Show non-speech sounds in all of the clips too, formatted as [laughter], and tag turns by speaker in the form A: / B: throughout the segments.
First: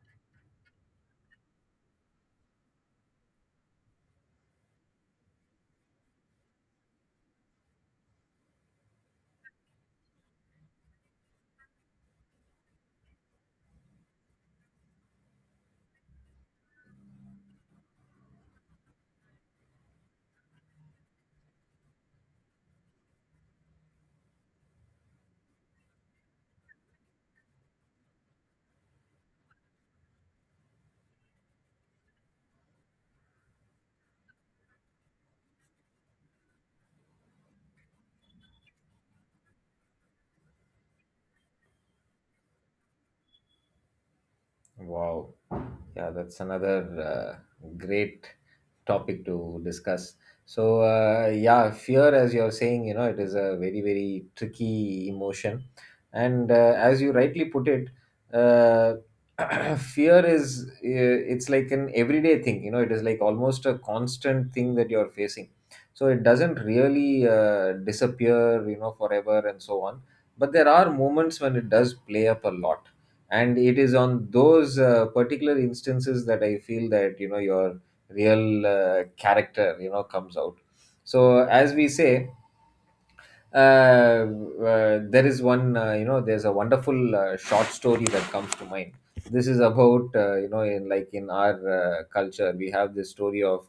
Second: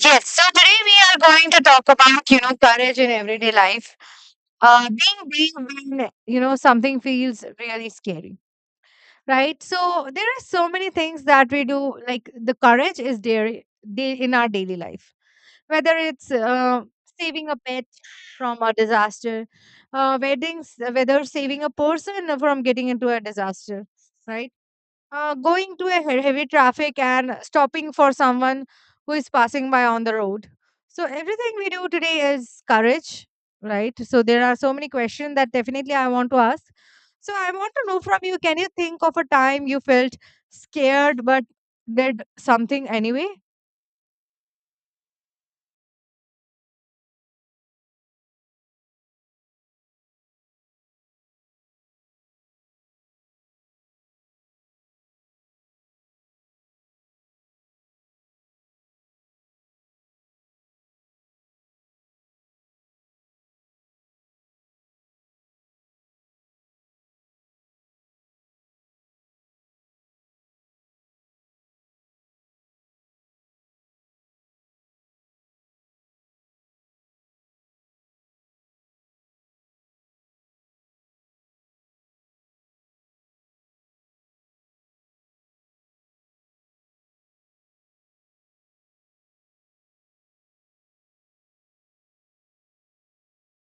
A: Yes, we are talking about, daily life. Being, something feels really right. So there are so many things that we do. Like the courage is there day in our daily life, whether it's saving a pet from a disaster, weddings, whether saving a person from getting into a disaster, right? Going to a heavy traffic and stopping for someone who is passing by on the road. So everything we do today is courage, right? So there are so many questions that definitely I want to ask. So I want to know from you, can you think of a time you felt scared but did something anyway?
B: Wow. Yeah, that's another great topic to discuss. Fear, as you're saying, you know, it is a very, very tricky emotion. And as you rightly put it, uh, [clears throat] fear is, it's like an everyday thing, you know, it is like almost a constant thing that you're facing. So, it doesn't really disappear, you know, forever and so on. But there are moments when it does play up a lot, and it is on those particular instances that I feel that, you know, your real character, you know, comes out. So as we say, uh, there is one, you know, there's a wonderful short story that comes to mind. This is about, you know, in like in our culture, we have this story of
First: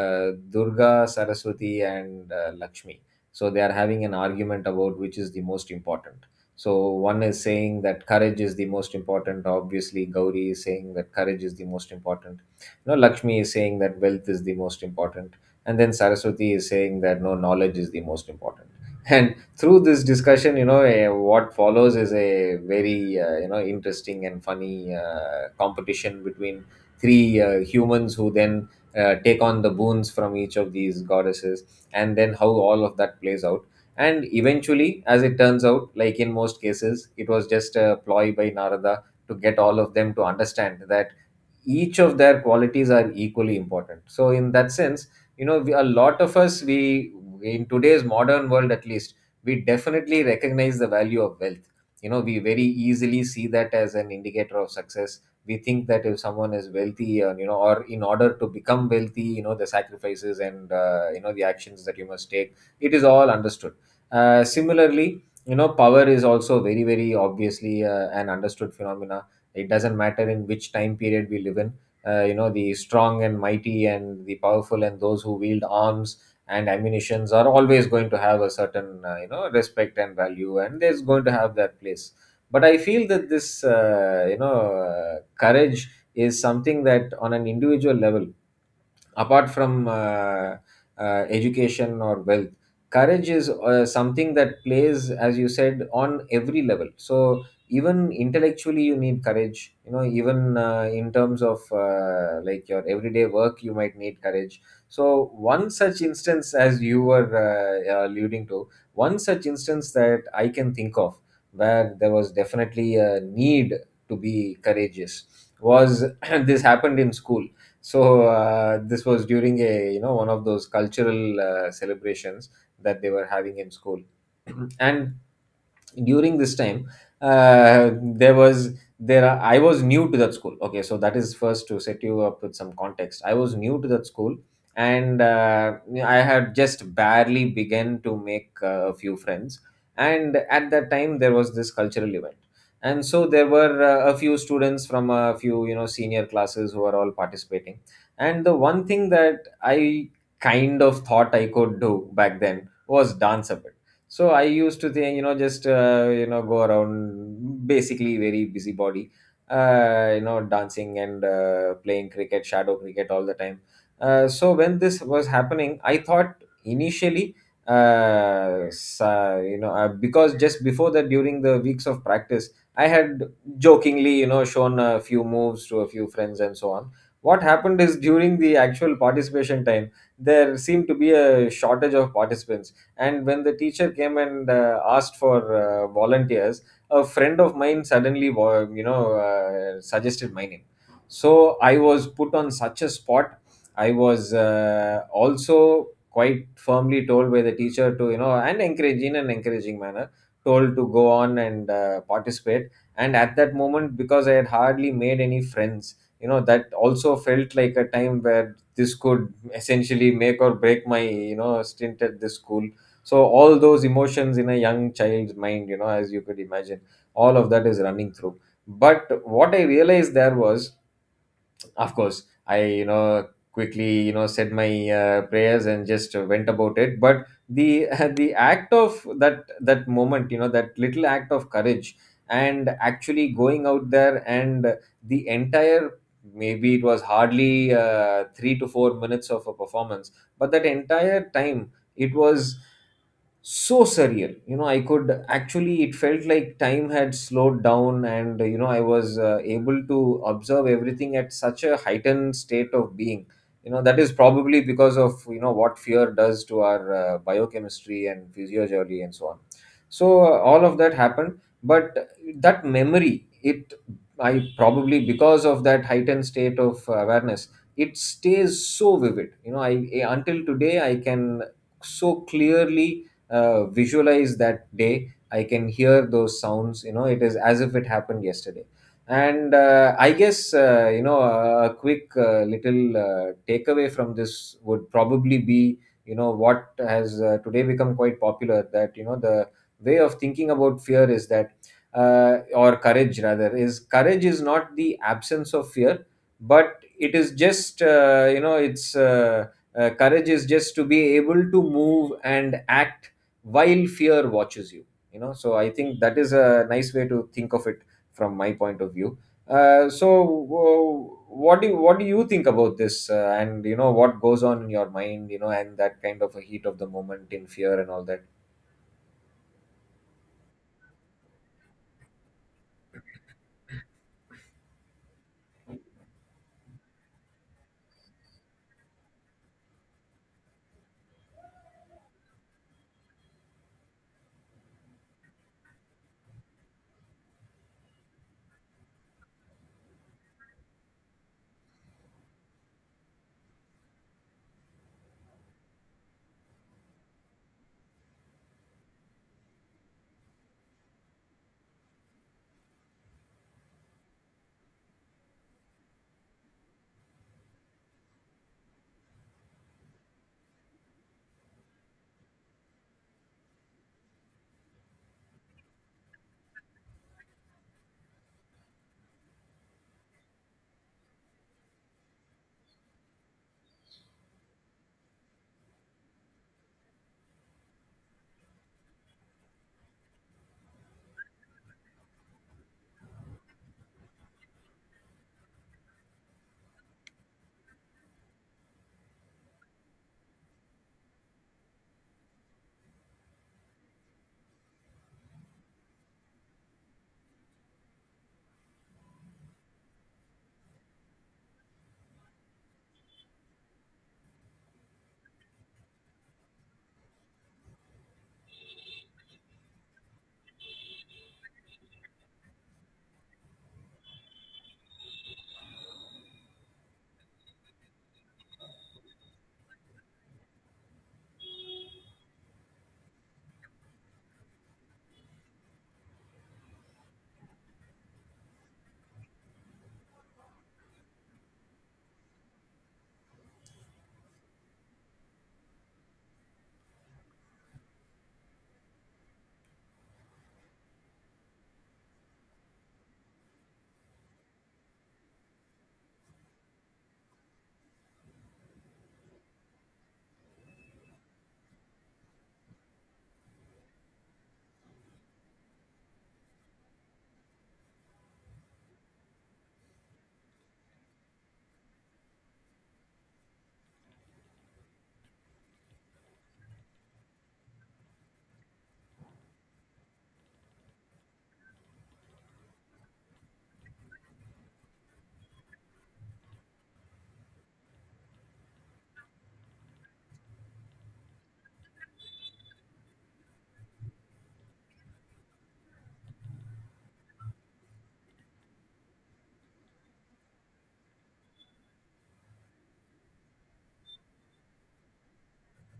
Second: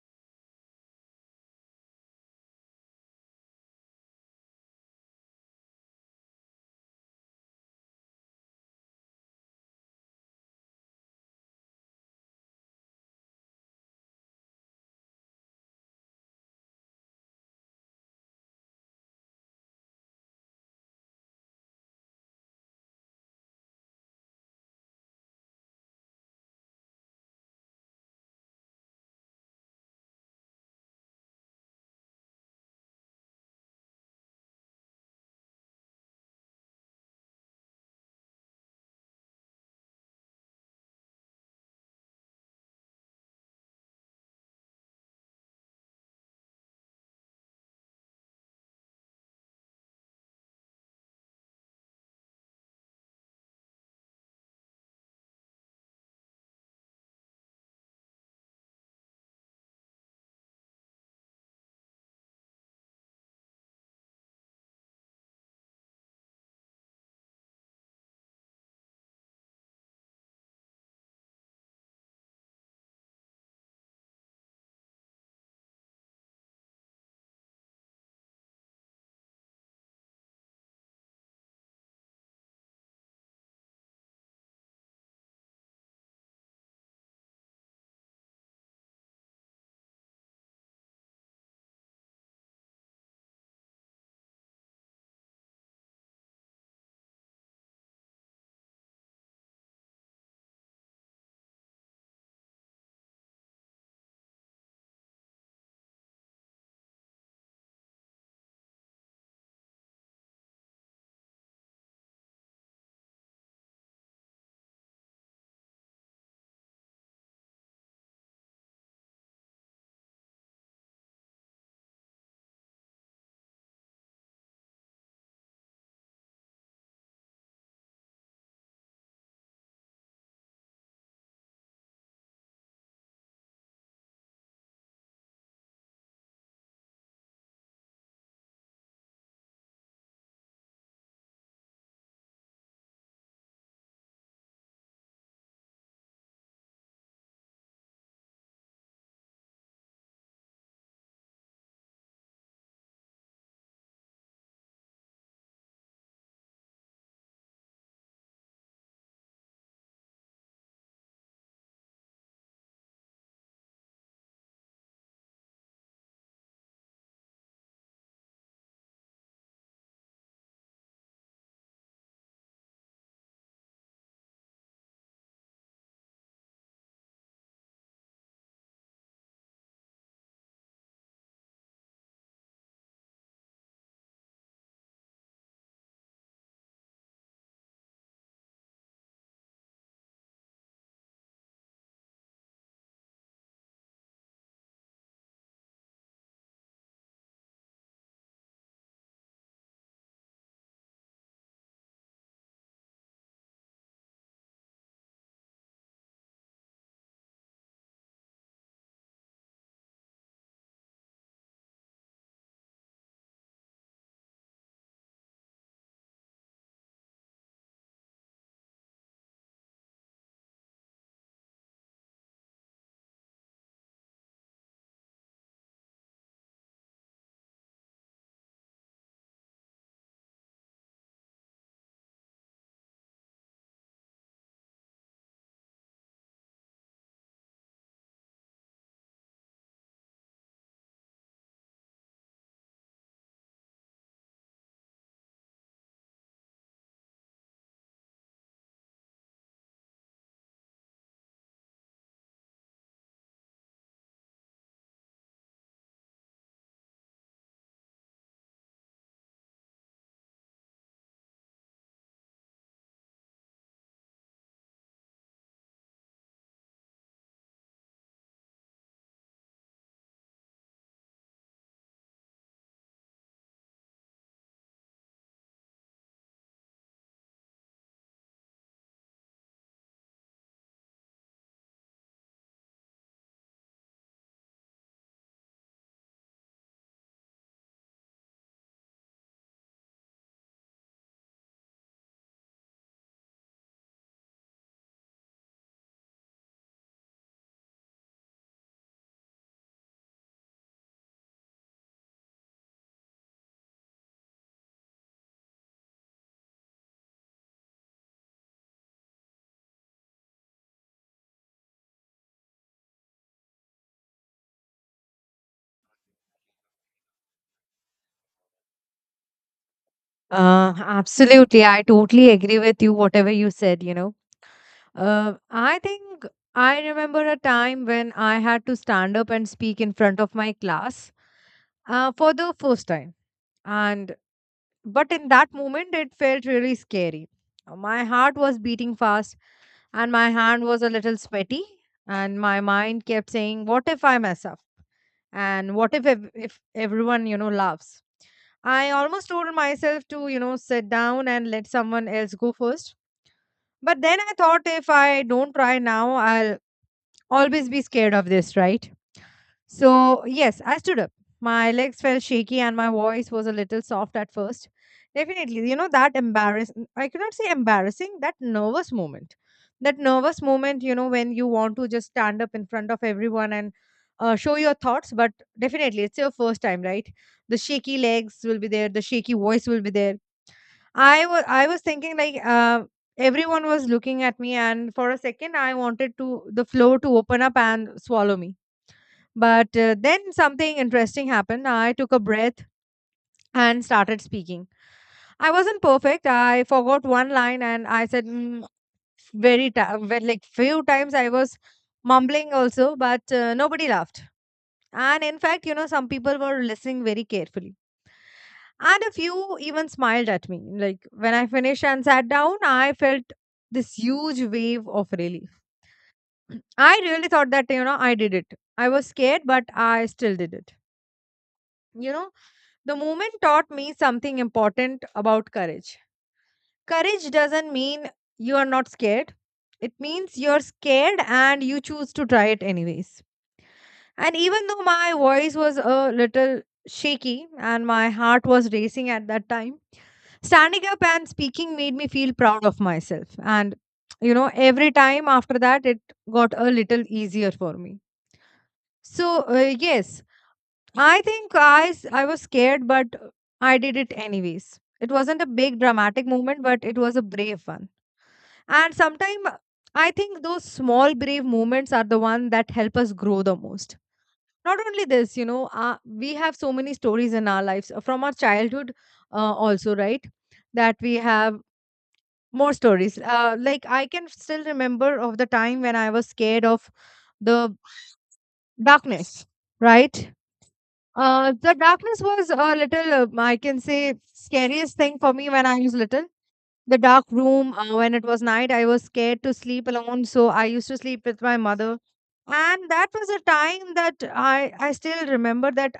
B: Durga, Saraswati, and Lakshmi. So they are having an argument about which is the most important. So one is saying that courage is the most important. Obviously Gauri is saying that courage is the most important. No, Lakshmi is saying that wealth is the most important, and then Saraswati is saying that no, knowledge is the most important. And through this discussion, you know, what follows is a very you know, interesting and funny competition between three humans who then take on the boons from each of these goddesses, and then how all of that plays out. And eventually, as it turns out, like in most cases, it was just a ploy by Narada to get all of them to understand that each of their qualities are equally important. So in that sense, you know, we, a lot of us, we, in today's modern world at least, we definitely recognize the value of wealth. You know, we very easily see that as an indicator of success. We think that if someone is wealthy, you know, or in order to become wealthy, you know, the sacrifices and you know, the actions that you must take, it is all understood. Similarly, you know, power is also very, very obviously an understood phenomena. It doesn't matter in which time period we live in. You know, the strong and mighty and the powerful and those who wield arms and ammunitions are always going to have a certain you know, respect and value, and there's going to have that place. But I feel that this, you know, courage is something that on an individual level, apart from education or wealth, courage is something that plays, as you said, on every level. So even intellectually you need courage, you know, even in terms of like your everyday work, you might need courage. So one such instance, as you were alluding to, one such instance that I can think of where there was definitely a need to be courageous was [clears throat] this happened in school. So this was during a, you know, one of those cultural celebrations that they were having in school. [clears throat] And during this time, there was there are, I was new to that school, okay, so that is first to set you up with some context. I was new to that school, and I had just barely begun to make a few friends. And at that time there was this cultural event, and so there were a few students from a few, you know, senior classes who were all participating. And the one thing that I kind of thought I could do back then was dance a bit. So I used to think, you know, just you know, go around, basically very busybody, you know, dancing and playing cricket, shadow cricket all the time. So when this was happening, I thought initially, you know, because just before that, during the weeks of practice, I had jokingly, you know, shown a few moves to a few friends and so on. What happened is during the actual participation time, there seemed to be a shortage of participants, and when the teacher came and asked for volunteers, a friend of mine suddenly, you know, suggested my name. So I was put on such a spot. I was also quite firmly told by the teacher to, you know, and encourage in an encouraging manner, told to go on and participate. And at that moment, because I had hardly made any friends, you know, that also felt like a time where this could essentially make or break my, you know, stint at this school. So all those emotions in a young child's mind, you know, as you could imagine, all of that is running through. But what I realized there was, of course, I, you know, quickly, you know, said my prayers and just went about it. But the [laughs] the act of that moment, you know, that little act of courage and actually going out there, and the entire, maybe it was hardly 3 to 4 minutes of a performance, but that entire time, it was so surreal. You know, I could actually, it felt like time had slowed down, and, you know, I was able to observe everything at such a heightened state of being. You know, that is probably because of, you know, what fear does to our biochemistry and physiology and so on. So all of that happened, but that memory, it, I probably, because of that heightened state of awareness, it stays so vivid. You know, I, until today, I can so clearly visualize that day. I can hear those sounds. You know, it is as if it happened yesterday. And I guess you know, a quick little takeaway from this would probably be, you know, what has today become quite popular, that, you know, the way of thinking about fear is that, or courage rather, is courage is not the absence of fear, but it is just you know, it's courage is just to be able to move and act while fear watches you. You know, so I think that is a nice way to think of it from my point of view. So what do you think about this, and, you know, what goes on in your mind, you know, and that kind of a heat of the moment in fear and all that?
A: Absolutely. I totally agree with you, whatever you said. I think I remember a time when I had to stand up and speak in front of my class for the first time. And but in that moment, it felt really scary. My heart was beating fast, and my hand was a little sweaty, and my mind kept saying, "What if I mess up? And what if if everyone laughs?" I almost told myself to, sit down and let someone else go first. But then I thought if I don't try now, I'll always be scared of this, right? So, yes, I stood up. My legs felt shaky and my voice was a little soft at first. Definitely, that embarrass I cannot say embarrassing, that nervous moment. That nervous moment, when you want to just stand up in front of everyone and show your thoughts, but definitely it's your first time, right? The shaky legs will be there, the shaky voice will be there. I was thinking like everyone was looking at me, and for a second, I wanted to the floor to open up and swallow me. But then something interesting happened. I took a breath and started speaking. I wasn't perfect. I forgot one line, and I said very like few times I was mumbling also, but nobody laughed. And in fact, some people were listening very carefully. And a few even smiled at me. Like when I finished and sat down, I felt this huge wave of relief. [clears throat] I really thought that, I did it. I was scared, but I still did it. You know, the moment taught me something important about courage. Courage doesn't mean you are not scared, it means you're scared and you choose to try it anyways. And even though my voice was a little shaky and my heart was racing at that time, standing up and speaking made me feel proud of myself. And, every time after that, it got a little easier for me. So, yes, I think I was scared, but I did it anyways. It wasn't a big dramatic moment, but it was a brave one. And sometimes I think those small brave moments are the one that help us grow the most. Not only this, we have so many stories in our lives from our childhood, also, right? That we have more stories. Like I can still remember of the time when I was scared of the darkness, right? The darkness was a little, I can say, scariest thing for me when I was little. The dark room, when it was night, I was scared to sleep alone, so I used to sleep with my mother. And that was a time that I still remember that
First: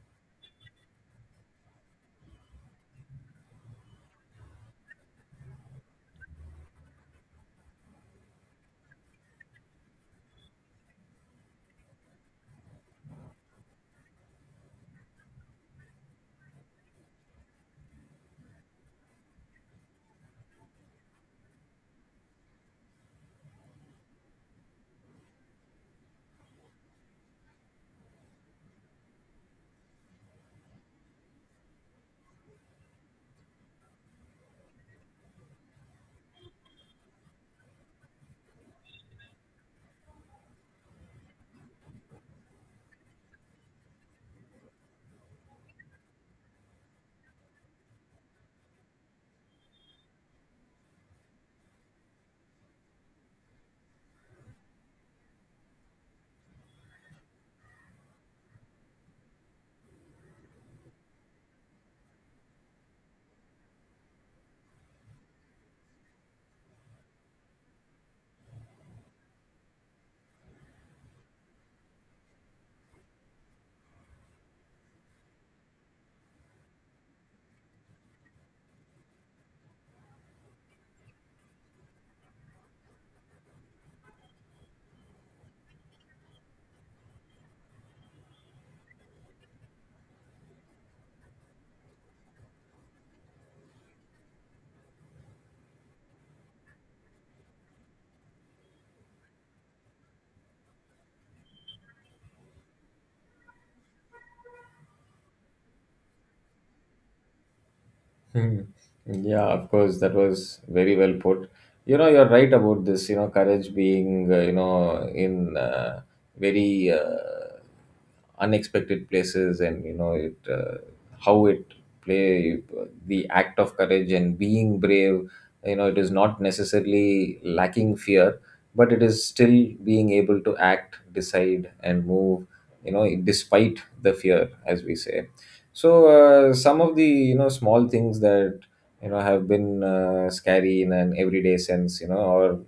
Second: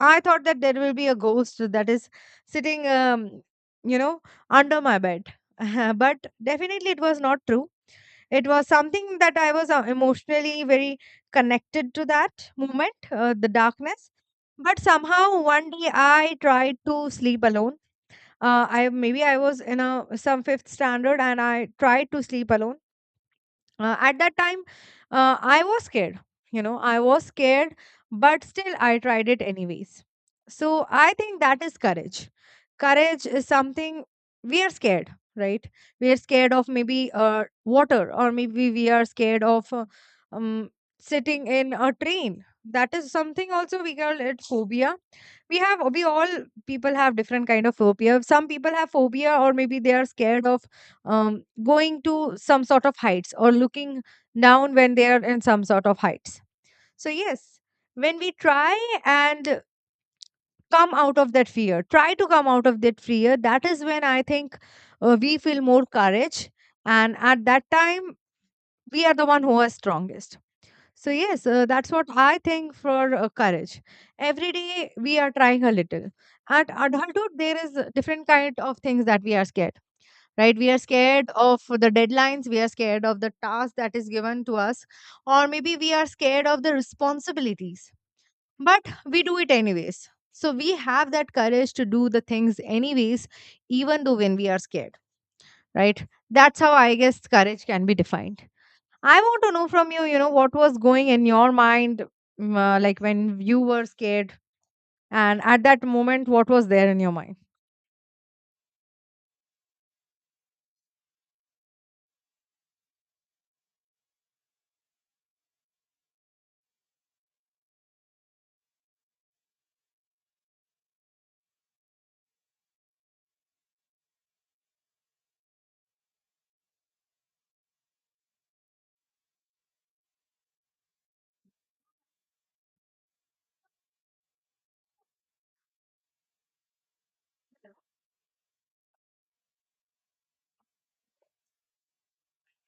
A: I thought that there will be a ghost that is sitting you know under my bed [laughs] but definitely it was not true. It was something that I was emotionally very connected to that moment, the darkness. But somehow one day I tried to sleep alone. I maybe I was in a some fifth standard, and I tried to sleep alone. At that time, I was scared. I was scared, but still I tried it anyways. So I think that is courage. Courage is something. We are scared, right? We are scared of maybe water, or maybe we are scared of um, sitting in a train. That is something also we call it phobia. We all, people have different kind of phobia. Some people have phobia, or maybe they are scared of going to some sort of heights, or looking down when they are in some sort of heights. So, yes, when we try and come out of that fear, try to come out of that fear, that is when I think we feel more courage. And at that time, we are the one who are strongest. So, yes, that's what I think for courage. Every day we are trying a little. At adulthood, there is different kind of things that we are scared. Right, we are scared of the deadlines, we are scared of the task that is given to us, or maybe we are scared of the responsibilities, but we do it anyways. So we have that courage to do the things anyways, even though when we are scared, right? That's how I guess courage can be defined. I want to know from you, you know what was going in your mind, like when you were scared, and at that moment what was there in your mind.
B: [laughs] Hmm. Yeah, of course, that was very well put. You know, you're right about this, you know, courage being, you know, in very unexpected places, and, you know, it how it play, the act of courage and being brave, you know, it is not necessarily lacking fear, but it is still being able to act, decide, and move, you know, despite the fear, as we say. So some of the, you know, small things that, you know, have been scary in an everyday sense, you know, or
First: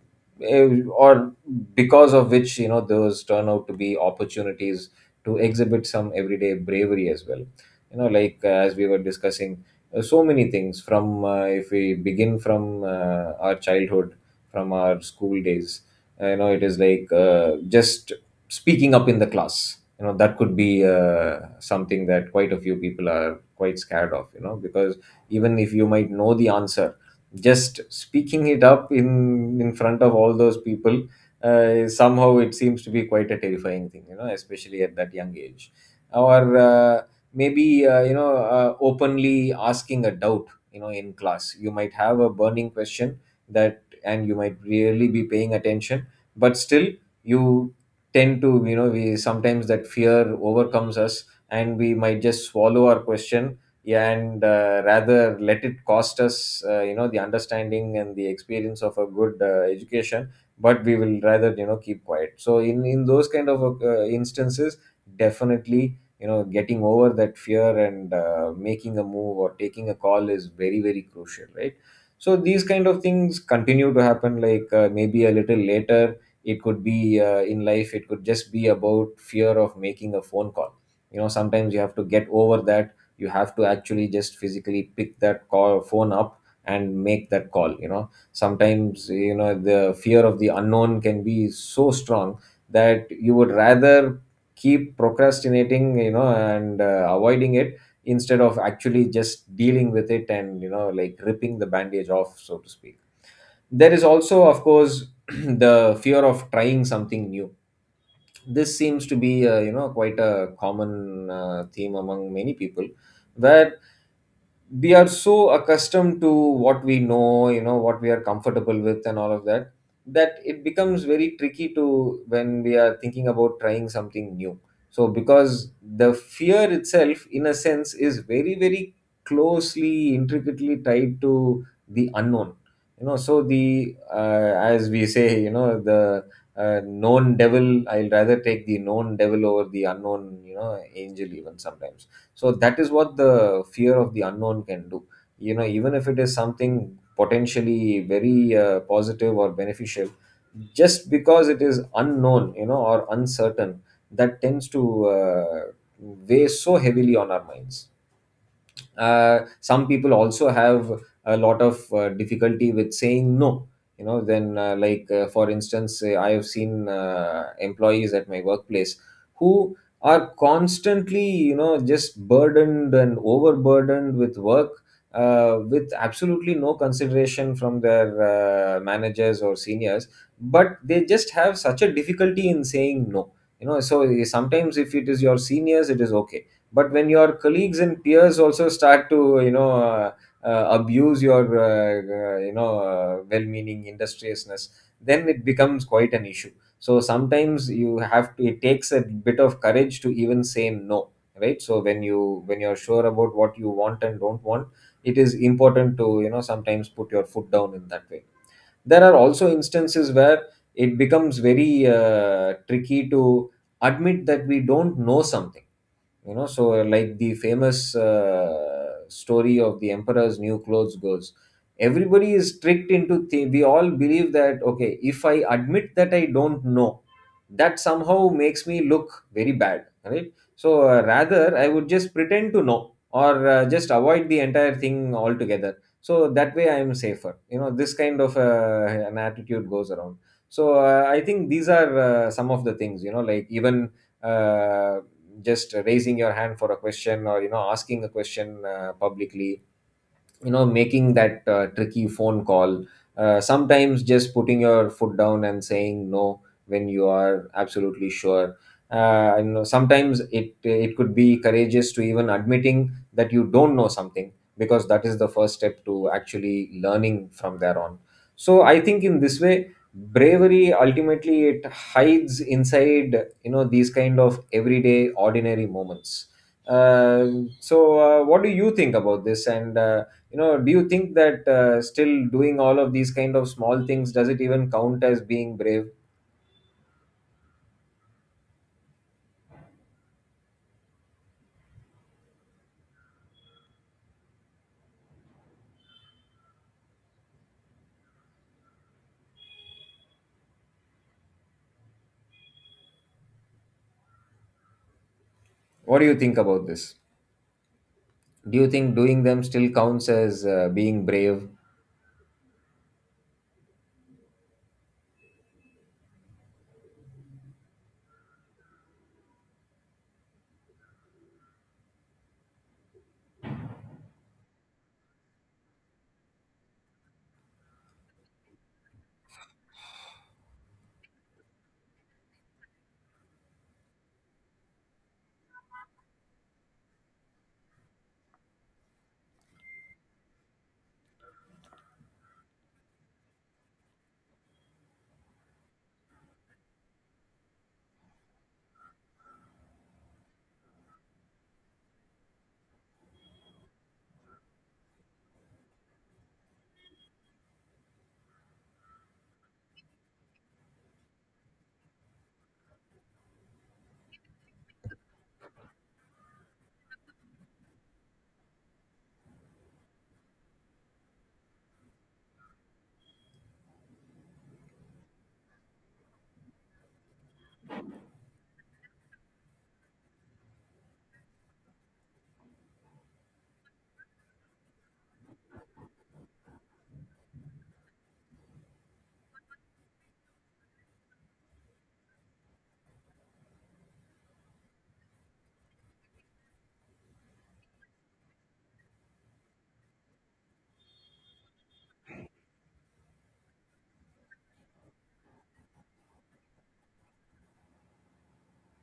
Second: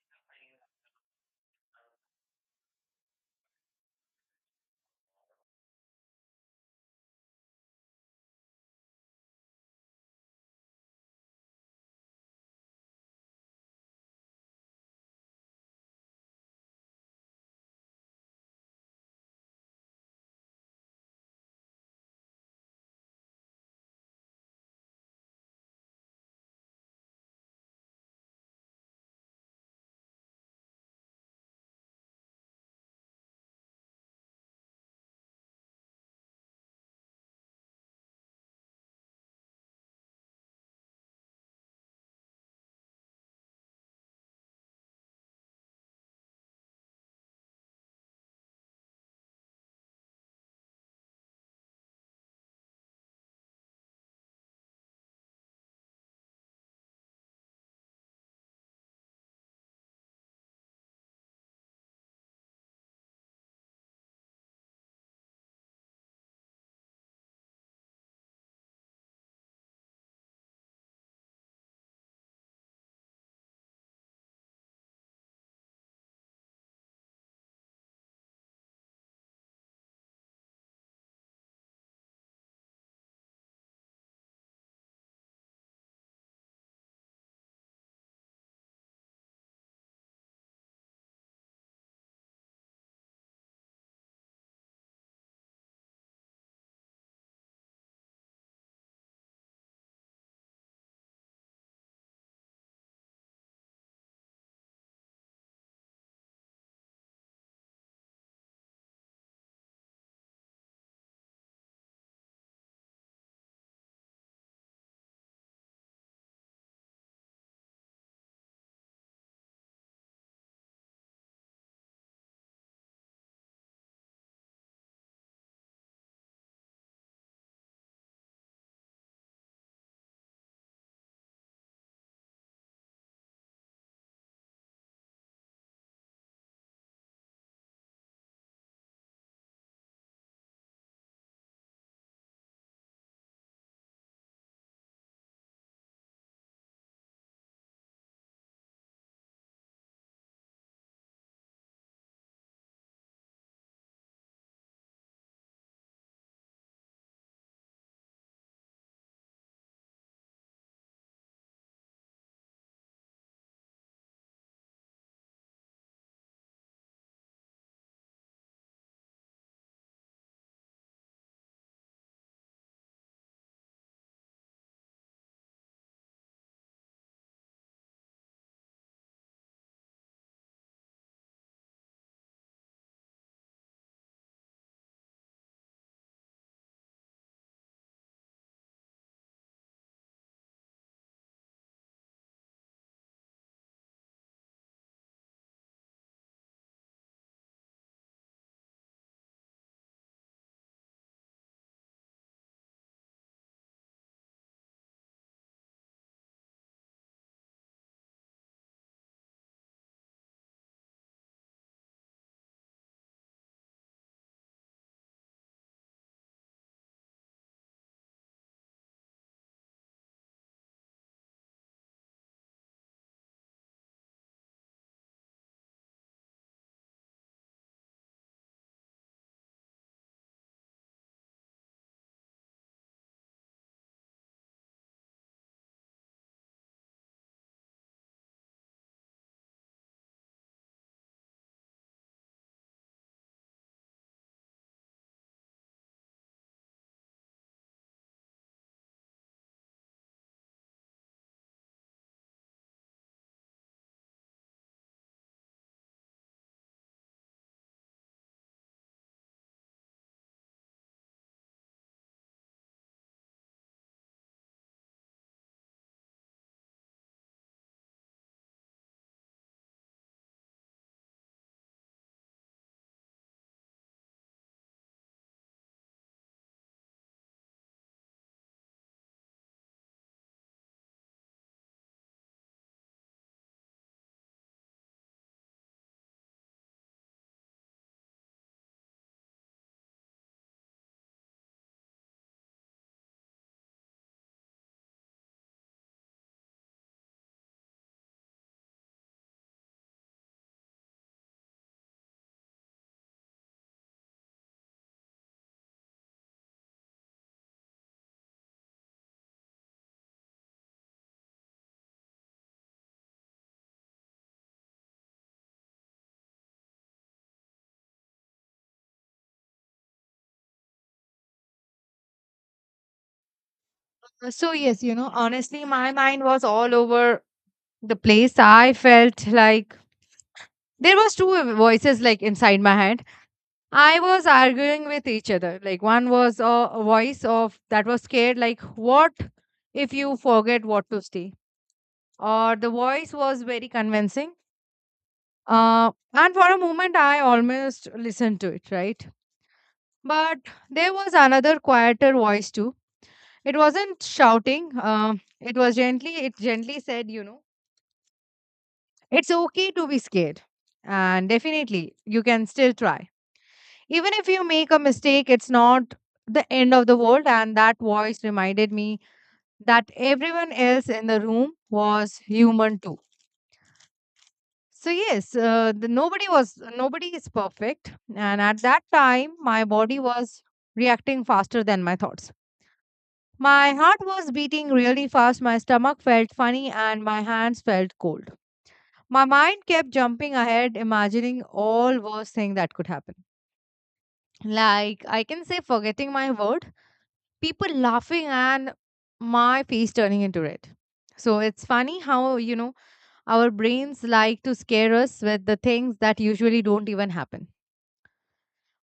B: or because of which, you know, those turn out to be opportunities to exhibit some everyday bravery as well. You know, like as we were discussing, so many things, from if we begin from our childhood, from our school days, you know, it is like, just speaking up in the class. You know, that could be something that quite a few people are quite scared of, you know, because even if you might know the answer, just speaking it up in front of all those people, somehow it seems to be quite a terrifying thing. You know, especially at that young age, or maybe, you know, openly asking a doubt, you know, in class. You might have a burning question that, and you might really be paying attention, but still you tend to, you know, we sometimes, that fear overcomes us, and we might just swallow our question, yeah, and rather let it cost us, you know, the understanding and the experience of a good education. But we will rather, you know, keep quiet. So in those kind of instances, definitely, you know, getting over that fear and making a move or taking a call is very, very crucial, right? So these kind of things continue to happen, like, maybe a little later. It could be, in life, it could just be about fear of making a phone call. You know, sometimes you have to get over that. You have to actually just physically pick that call phone up and make that call. You know, sometimes, you know, the fear of the unknown can be so strong that you would rather keep procrastinating, you know, and avoiding It instead of actually just dealing with it and, like ripping the bandage off, so to speak. There is also, of course, [clears throat] the fear of trying something new. This seems to be, quite a common theme among many people, where we are so accustomed to what we know, what we are comfortable with and all of that, that it becomes very tricky to when we are thinking about trying something new. So because the fear itself, in a sense, is very closely, intricately tied to the unknown. So the as we say, the known devil, I'll rather take the known devil over the unknown, angel, even sometimes. So that is what the fear of the unknown can do. You know even if it is something potentially very positive or beneficial, just because it is unknown, or uncertain, that tends to uh, weigh so heavily on our minds. Some people also have a lot of difficulty with saying no. Then for instance, I have seen employees at my workplace who are constantly, just burdened and overburdened with work, with absolutely no consideration from their managers or seniors. But they just have such a difficulty in saying no. So sometimes if it is your seniors, it is okay, but when your colleagues and peers also start to abuse your well-meaning industriousness, then it becomes quite an issue. So sometimes you have to, it takes a bit of courage to even say no, right? So when you, when you're sure about what you want and don't want, it is important to, sometimes put your foot down in that way. There are also instances where it becomes very tricky to admit that we don't know something. So like the famous story of the emperor's new clothes goes, everybody is tricked into we all believe that okay, if I admit that I don't know, that somehow makes me look very bad, right? So rather I would just pretend to know or just avoid the entire thing altogether, so that way I am safer. This kind of an attitude goes around. So I think these are some of the things, like even uh, just raising your hand for a question, or asking a question publicly. Making that tricky phone call, sometimes just putting your foot down and saying no when you are absolutely sure. Sometimes it could be courageous to even admitting that you don't know something, because that is the first step to actually learning from there on. So I think in this way, bravery ultimately, it hides inside, these kind of everyday ordinary moments. uh, so what do you think about this? And do you think that still doing all of these kind of small things, does it even count as being brave? What do you think about this? Do you think doing them still counts as being brave?
A: So yes, honestly, my mind was all over the place. I felt like there was two voices like inside my head. I was arguing with each other, like one was a voice of that was scared, like, what if you forget what to stay? Or the voice was very convincing. uh, and for a moment I almost listened to it, right? But there was another quieter voice too. It wasn't shouting, it was gently, it gently said, it's okay to be scared. And definitely, you can still try. Even if you make a mistake, it's not the end of the world. And that voice reminded me that everyone else in the room was human too. So yes, the, nobody was nobody is perfect, and at that time, my body was reacting faster than my thoughts. My heart was beating really fast, my stomach felt funny, and my hands felt cold. My mind kept jumping ahead, imagining all worst thing that could happen. Like I can say, forgetting my word, people laughing, and my face turning into red. So it's funny how, our brains like to scare us with the things that usually don't even happen.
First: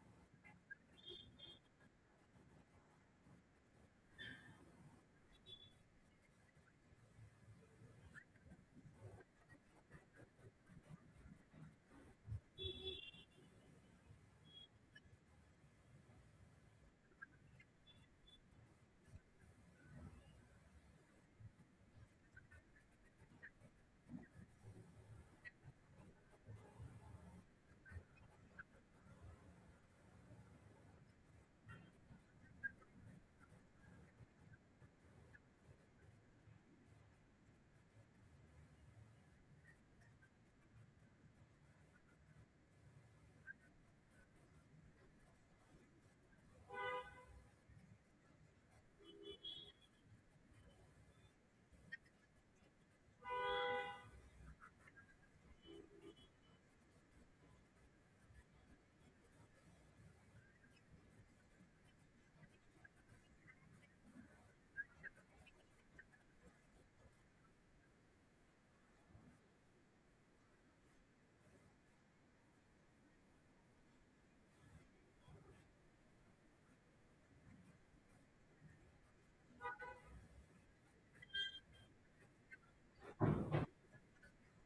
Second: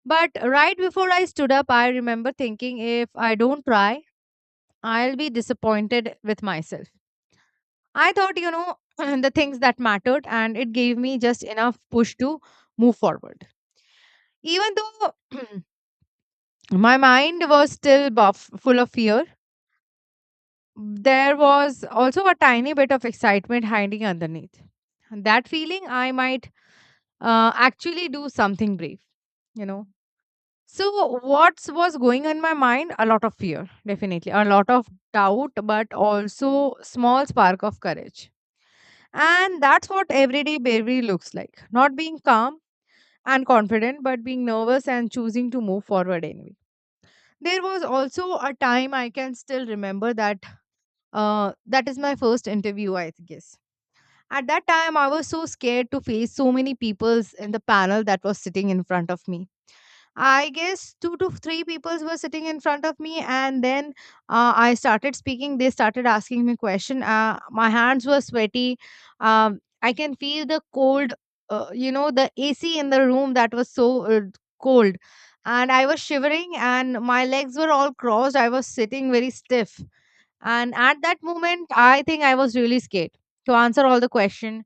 A: But right before I stood up, I remember thinking if I don't try, I'll be disappointed with myself. I thought, [clears throat] the things that mattered, and it gave me just enough push to move forward. Even though [clears throat] my mind was still buff, full of fear, there was also a tiny bit of excitement hiding underneath. And that feeling I might actually do something brave, you know. So, what was going on in my mind? A lot of fear, definitely. A lot of doubt, but also small spark of courage. And that's what everyday bravery looks like. Not being calm and confident, but being nervous and choosing to move forward anyway. There was also a time I can still remember that that is my first interview, I guess. At that time, I was so scared to face so many peoples in the panel that was sitting in front of me. I guess two to three peoples were sitting in front of me, and then I started speaking. They started asking me question. My hands were sweaty. I can feel the cold. You know the AC in the room that was so cold, and I was shivering, and my legs were all crossed. I was sitting very stiff, and at that moment, I think I was really scared to answer all the question,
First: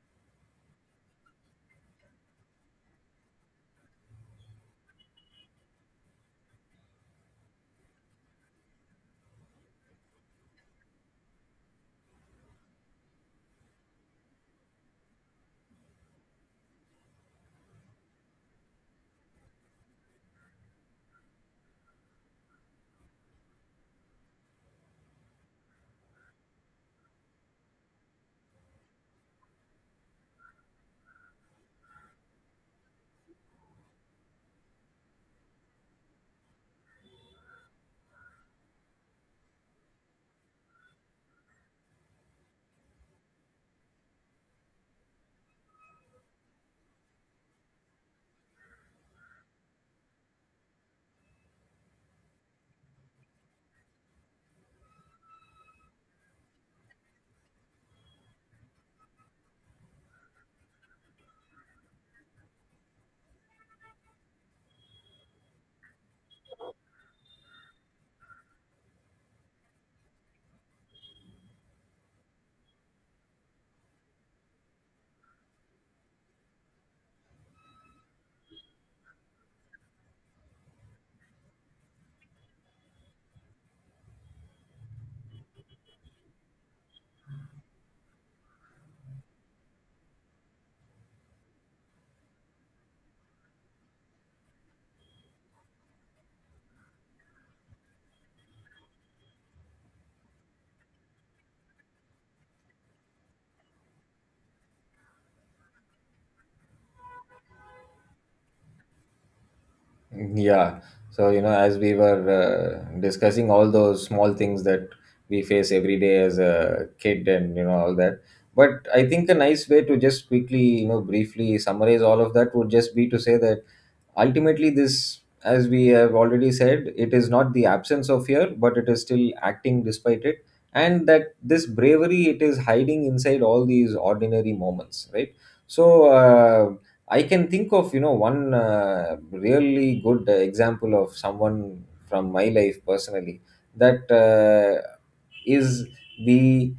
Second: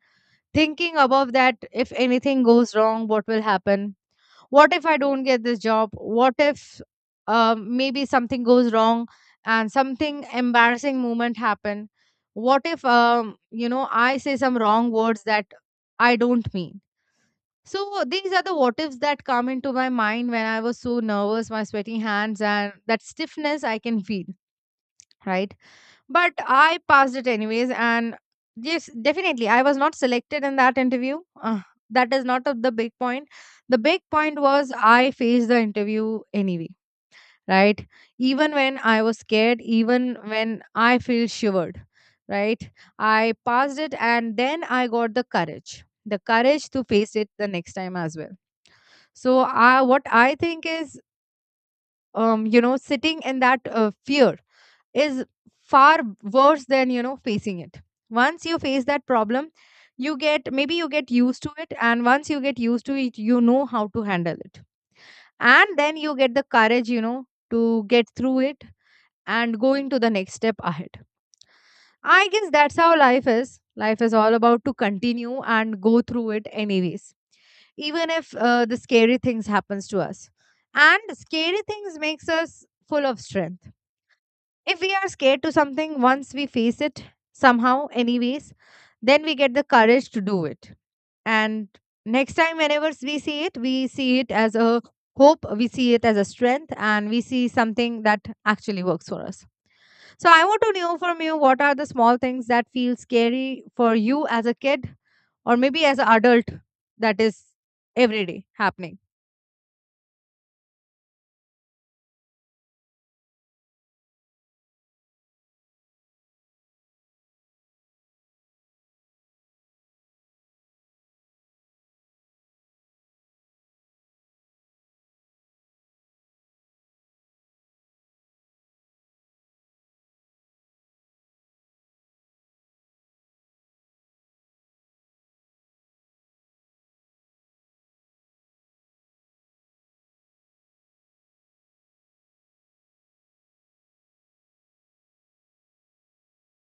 A: thinking above that if anything goes wrong what will happen. What if I don't get this job? What if maybe something goes wrong and something embarrassing moment happen? What if you know I say some wrong words that I don't mean? So, these are the what ifs that come into my mind when I was so nervous, my sweaty hands and that stiffness I can feel, right? But I passed it anyways. And yes, definitely, I was not selected in that interview. That is not of the big point. The big point was I faced the interview anyway, right? Even when I was scared, even when I feel shivered, right? I passed it, and then I got the courage, the courage to face it the next time as well. So what I think is sitting in that fear is far worse than facing it. Once you face that problem, you get, maybe you get used to it, and once you get used to it, you know how to handle it, and then you get the courage, to get through it and going to the next step ahead. I guess that's how life is. Life is all about to continue and go through it anyways, even if the scary things happens to us. And scary things makes us full of strength. If we are scared to something, once we face it somehow, anyways, then we get the courage to do it. And next time, whenever we see it as a hope, we see it as a strength, and we see something that actually works for us. So, I want to know from you, what are the small things that feel scary for you as a kid or maybe as an adult that is every day happening?
B: Yeah. So, as we were discussing all those small things that we face every day as a kid and, all that. But I think a nice way to just quickly, briefly summarize all of that would just be to say that ultimately this, as we have already said, it is not the absence of fear, but it is still acting despite it. And that this bravery, it is hiding inside all these ordinary moments, right? So, I can think of, one really good example of someone from my life personally that is the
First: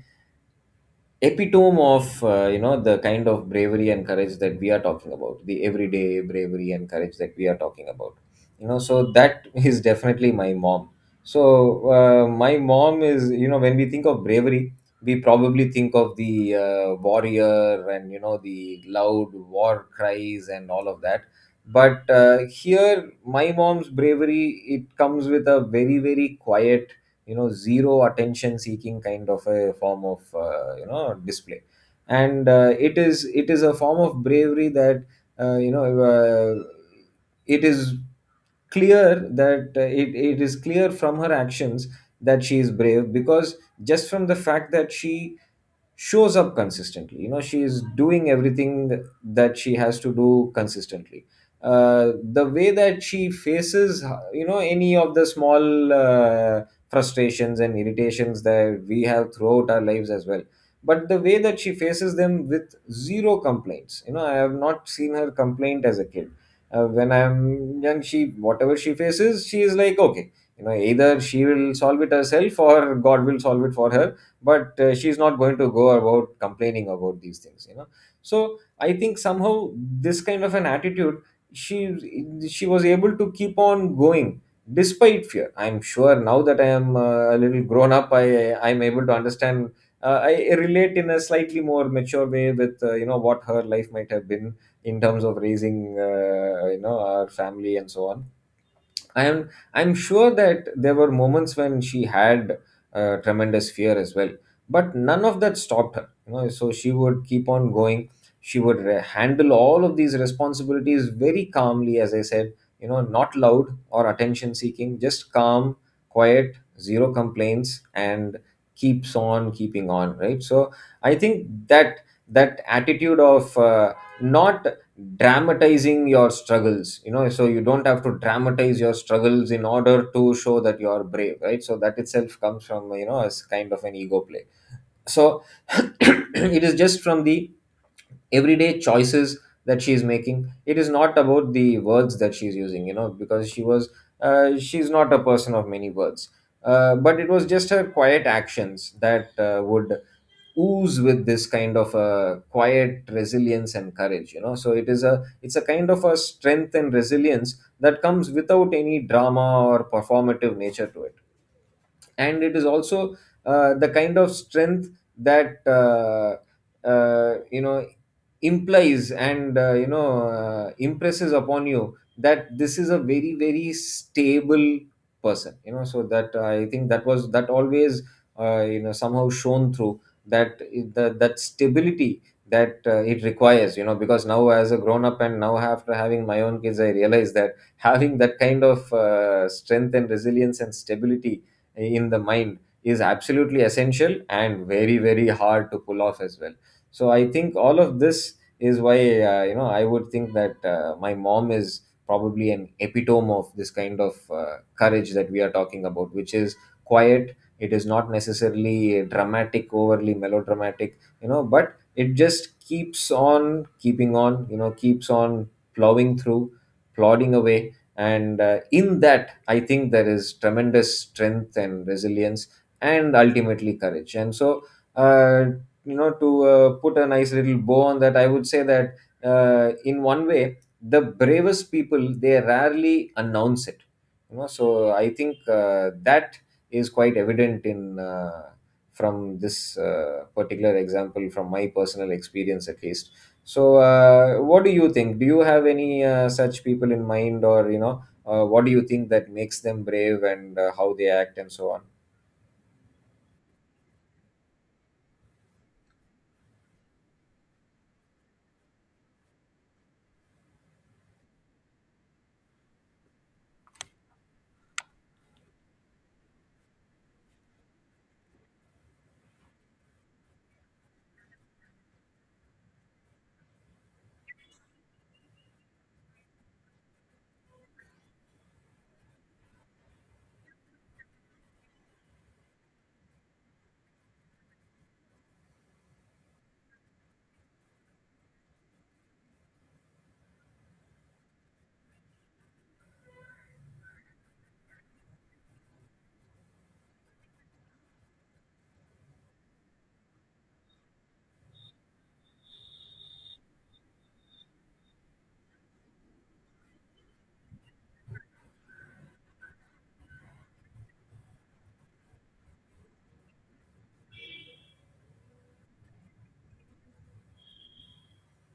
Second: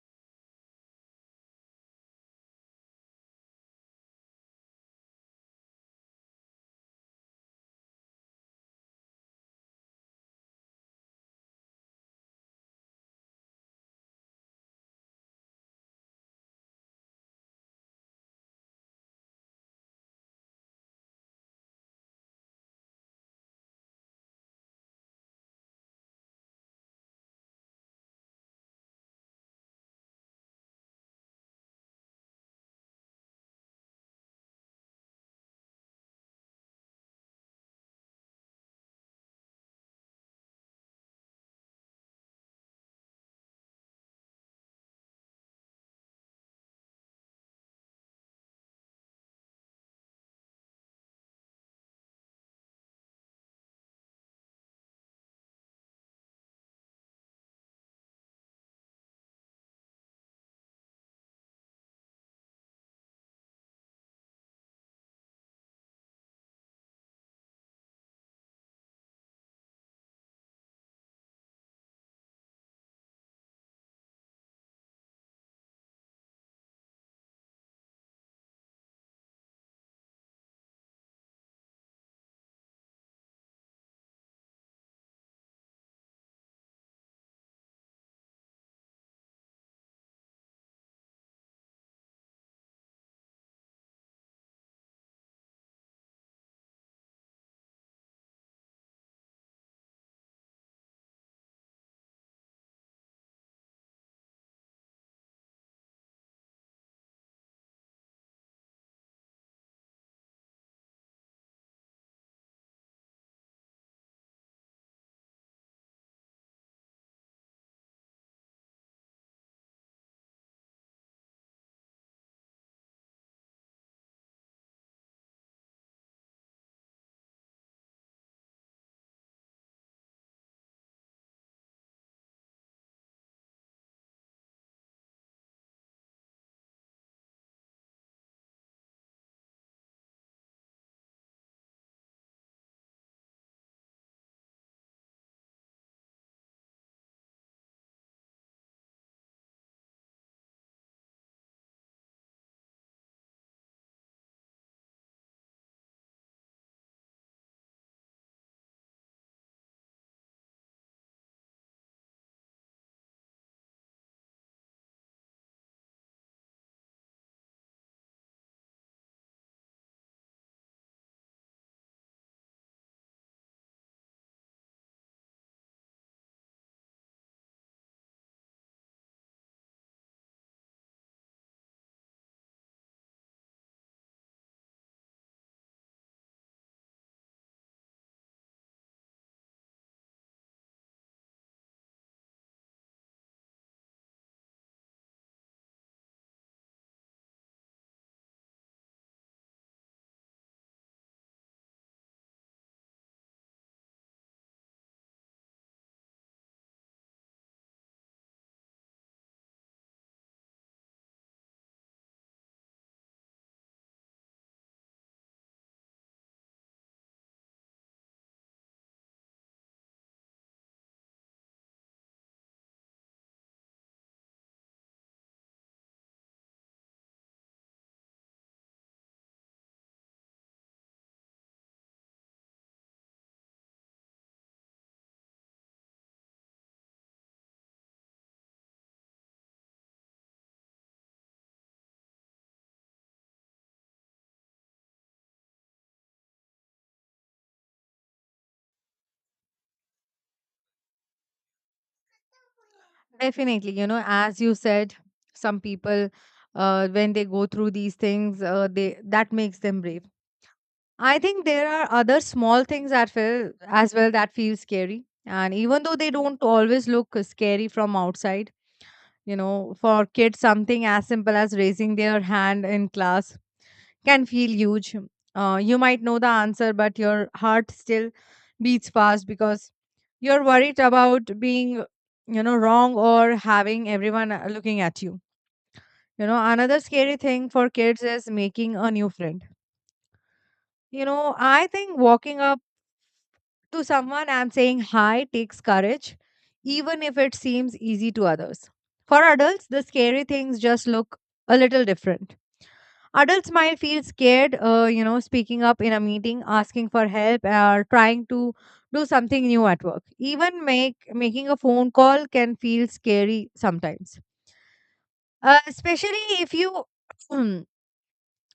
B: epitome of, the kind of bravery and courage that we are talking about, the everyday bravery and courage that we are talking about. So that [laughs] is definitely my mom. So my mom is, when we think of bravery, we probably think of the warrior and, the loud war cries and all of that. But here my mom's bravery, it comes with a very quiet, zero attention seeking kind of a form of display. And it is, it is a form of bravery that uh, you know uh, it is clear that it is clear from her actions that she is brave because, just from the fact that she shows up consistently. She is doing everything that she has to do consistently. The way that she faces, any of the small frustrations and irritations that we have throughout our lives as well, but the way that she faces them with zero complaints. I have not seen her complaint as a kid. When I'm young, she, whatever she faces, she is like okay, either she will solve it herself or God will solve it for her. But she's not going to go about complaining about these things. So I think somehow this kind of an attitude, she she was able to keep on going despite fear. I'm sure now that I am a little grown up, I'm able to understand. I relate in a slightly more mature way with, what her life might have been, in terms of raising, our family and so on. I'm sure that there were moments when she had tremendous fear as well, but none of that stopped her. So she would keep on going. She would handle all of these responsibilities very calmly, as I said. Not loud or attention seeking, just calm, quiet, zero complaints, and keeps on keeping on. Right. So I think that, that attitude of not dramatizing your struggles. So you don't have to dramatize your struggles in order to show that you are brave, right? So that itself comes from, as kind of an ego play. So [clears throat] it is just from the everyday choices that she is making. It is not about the words that she is using, because she was she's not a person of many words. But it was just her quiet actions that would ooze with this kind of a quiet resilience and courage. So it is a, it's a kind of a strength and resilience that comes without any drama or performative nature to it. And it is also the kind of strength that uh, you know implies and, impresses upon you that this is a very stable person. So that, I think that was, that always somehow shown through, that the, that stability that it requires. Because now as a grown up, and now after having my own kids, I realize that [laughs] having that kind of strength and resilience and stability in the mind is absolutely essential and very hard to pull off as well. So I think all of this is why, I would think that my mom is probably an epitome of this kind of courage that we are talking about, which is quiet. It is not necessarily dramatic, overly melodramatic, but it just keeps on keeping on. Keeps on plowing through, plodding away. And in that, I think there is tremendous strength and resilience, and ultimately courage. And so uh, to put a nice little bow on that, I would say that in one way, the bravest people, they rarely announce it. So I think that is quite evident in, from this particular example from my personal experience, at least. So, what do you think? Do you have any such people in mind, or, what do you think that makes them brave, and how they act and so on?
A: Definitely, as you said, some people, when they go through these things, they that makes them brave. I think there are other small things that feel as well that feel scary, and even though they don't always look scary from outside, for kids, something as simple as raising their hand in class can feel huge. You might know the answer, but your heart still beats fast because you're worried about being, wrong or having everyone looking at you. You know, another scary thing for kids is making a new friend. I think walking up to someone and saying hi takes courage, even if it seems easy to others. For adults, the scary things just look a little different. Adults might feel scared, speaking up in a meeting, asking for help, or trying to do something new at work. Even make making a phone call can feel scary sometimes, especially if you, [clears throat] uh,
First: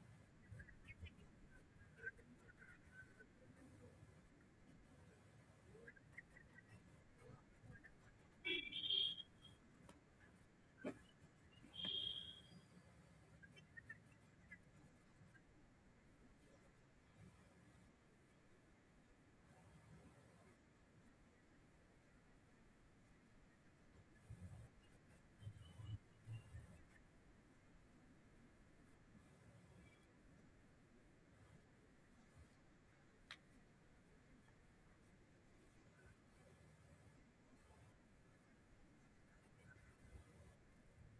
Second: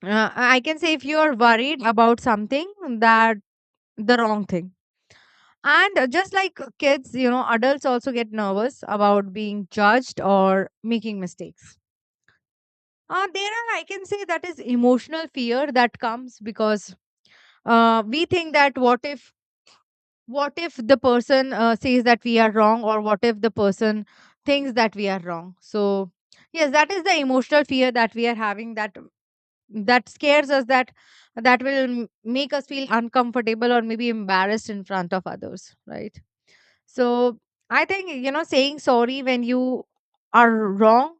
A: I can say, if you are worried about something that the wrong thing. And just like kids, adults also get nervous about being judged or making mistakes. There are, I can say, that is emotional fear that comes because we think that, what if the person says that we are wrong, or what if the person thinks that we are wrong. So yes, that is the emotional fear that we are having, that that scares us, that make us feel uncomfortable or maybe embarrassed in front of others, right? So I think, saying sorry when you are wrong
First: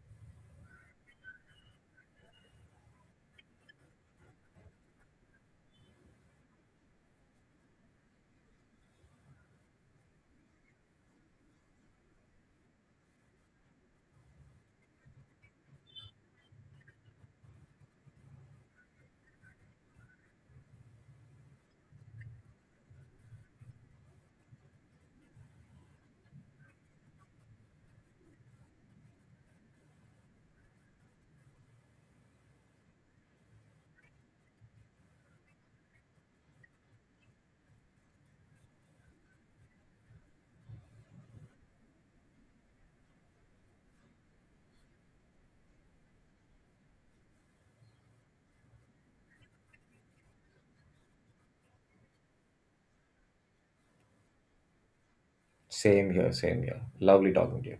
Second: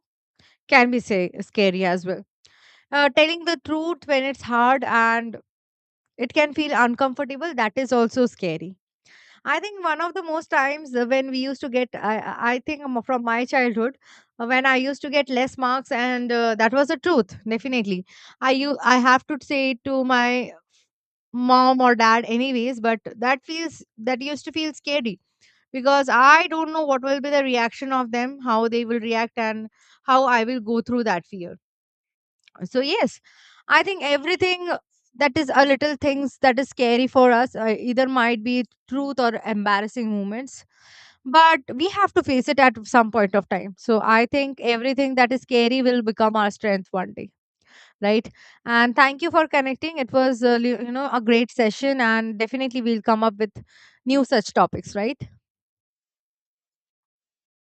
A: can be, say, scary as well. Uh, telling the truth when it's hard and it can feel uncomfortable, that is also scary. I think one of the most times when we used to get, I think from my childhood, when I used to get less marks, and that was the truth, definitely. I have to say it to my mom or dad, anyways. But that used to feel scary because I don't know what will be the reaction of them, how they will react, and how I will go through that fear. So yes, I think everything that is a little things that is scary for us, either might be truth or embarrassing moments, but we have to face it at some point of time. So I think everything that is scary will become our strength one day, right? And thank you for connecting. It was a great session, and definitely we'll come up with new such topics, right?
B: Same here, same here. Lovely talking to you.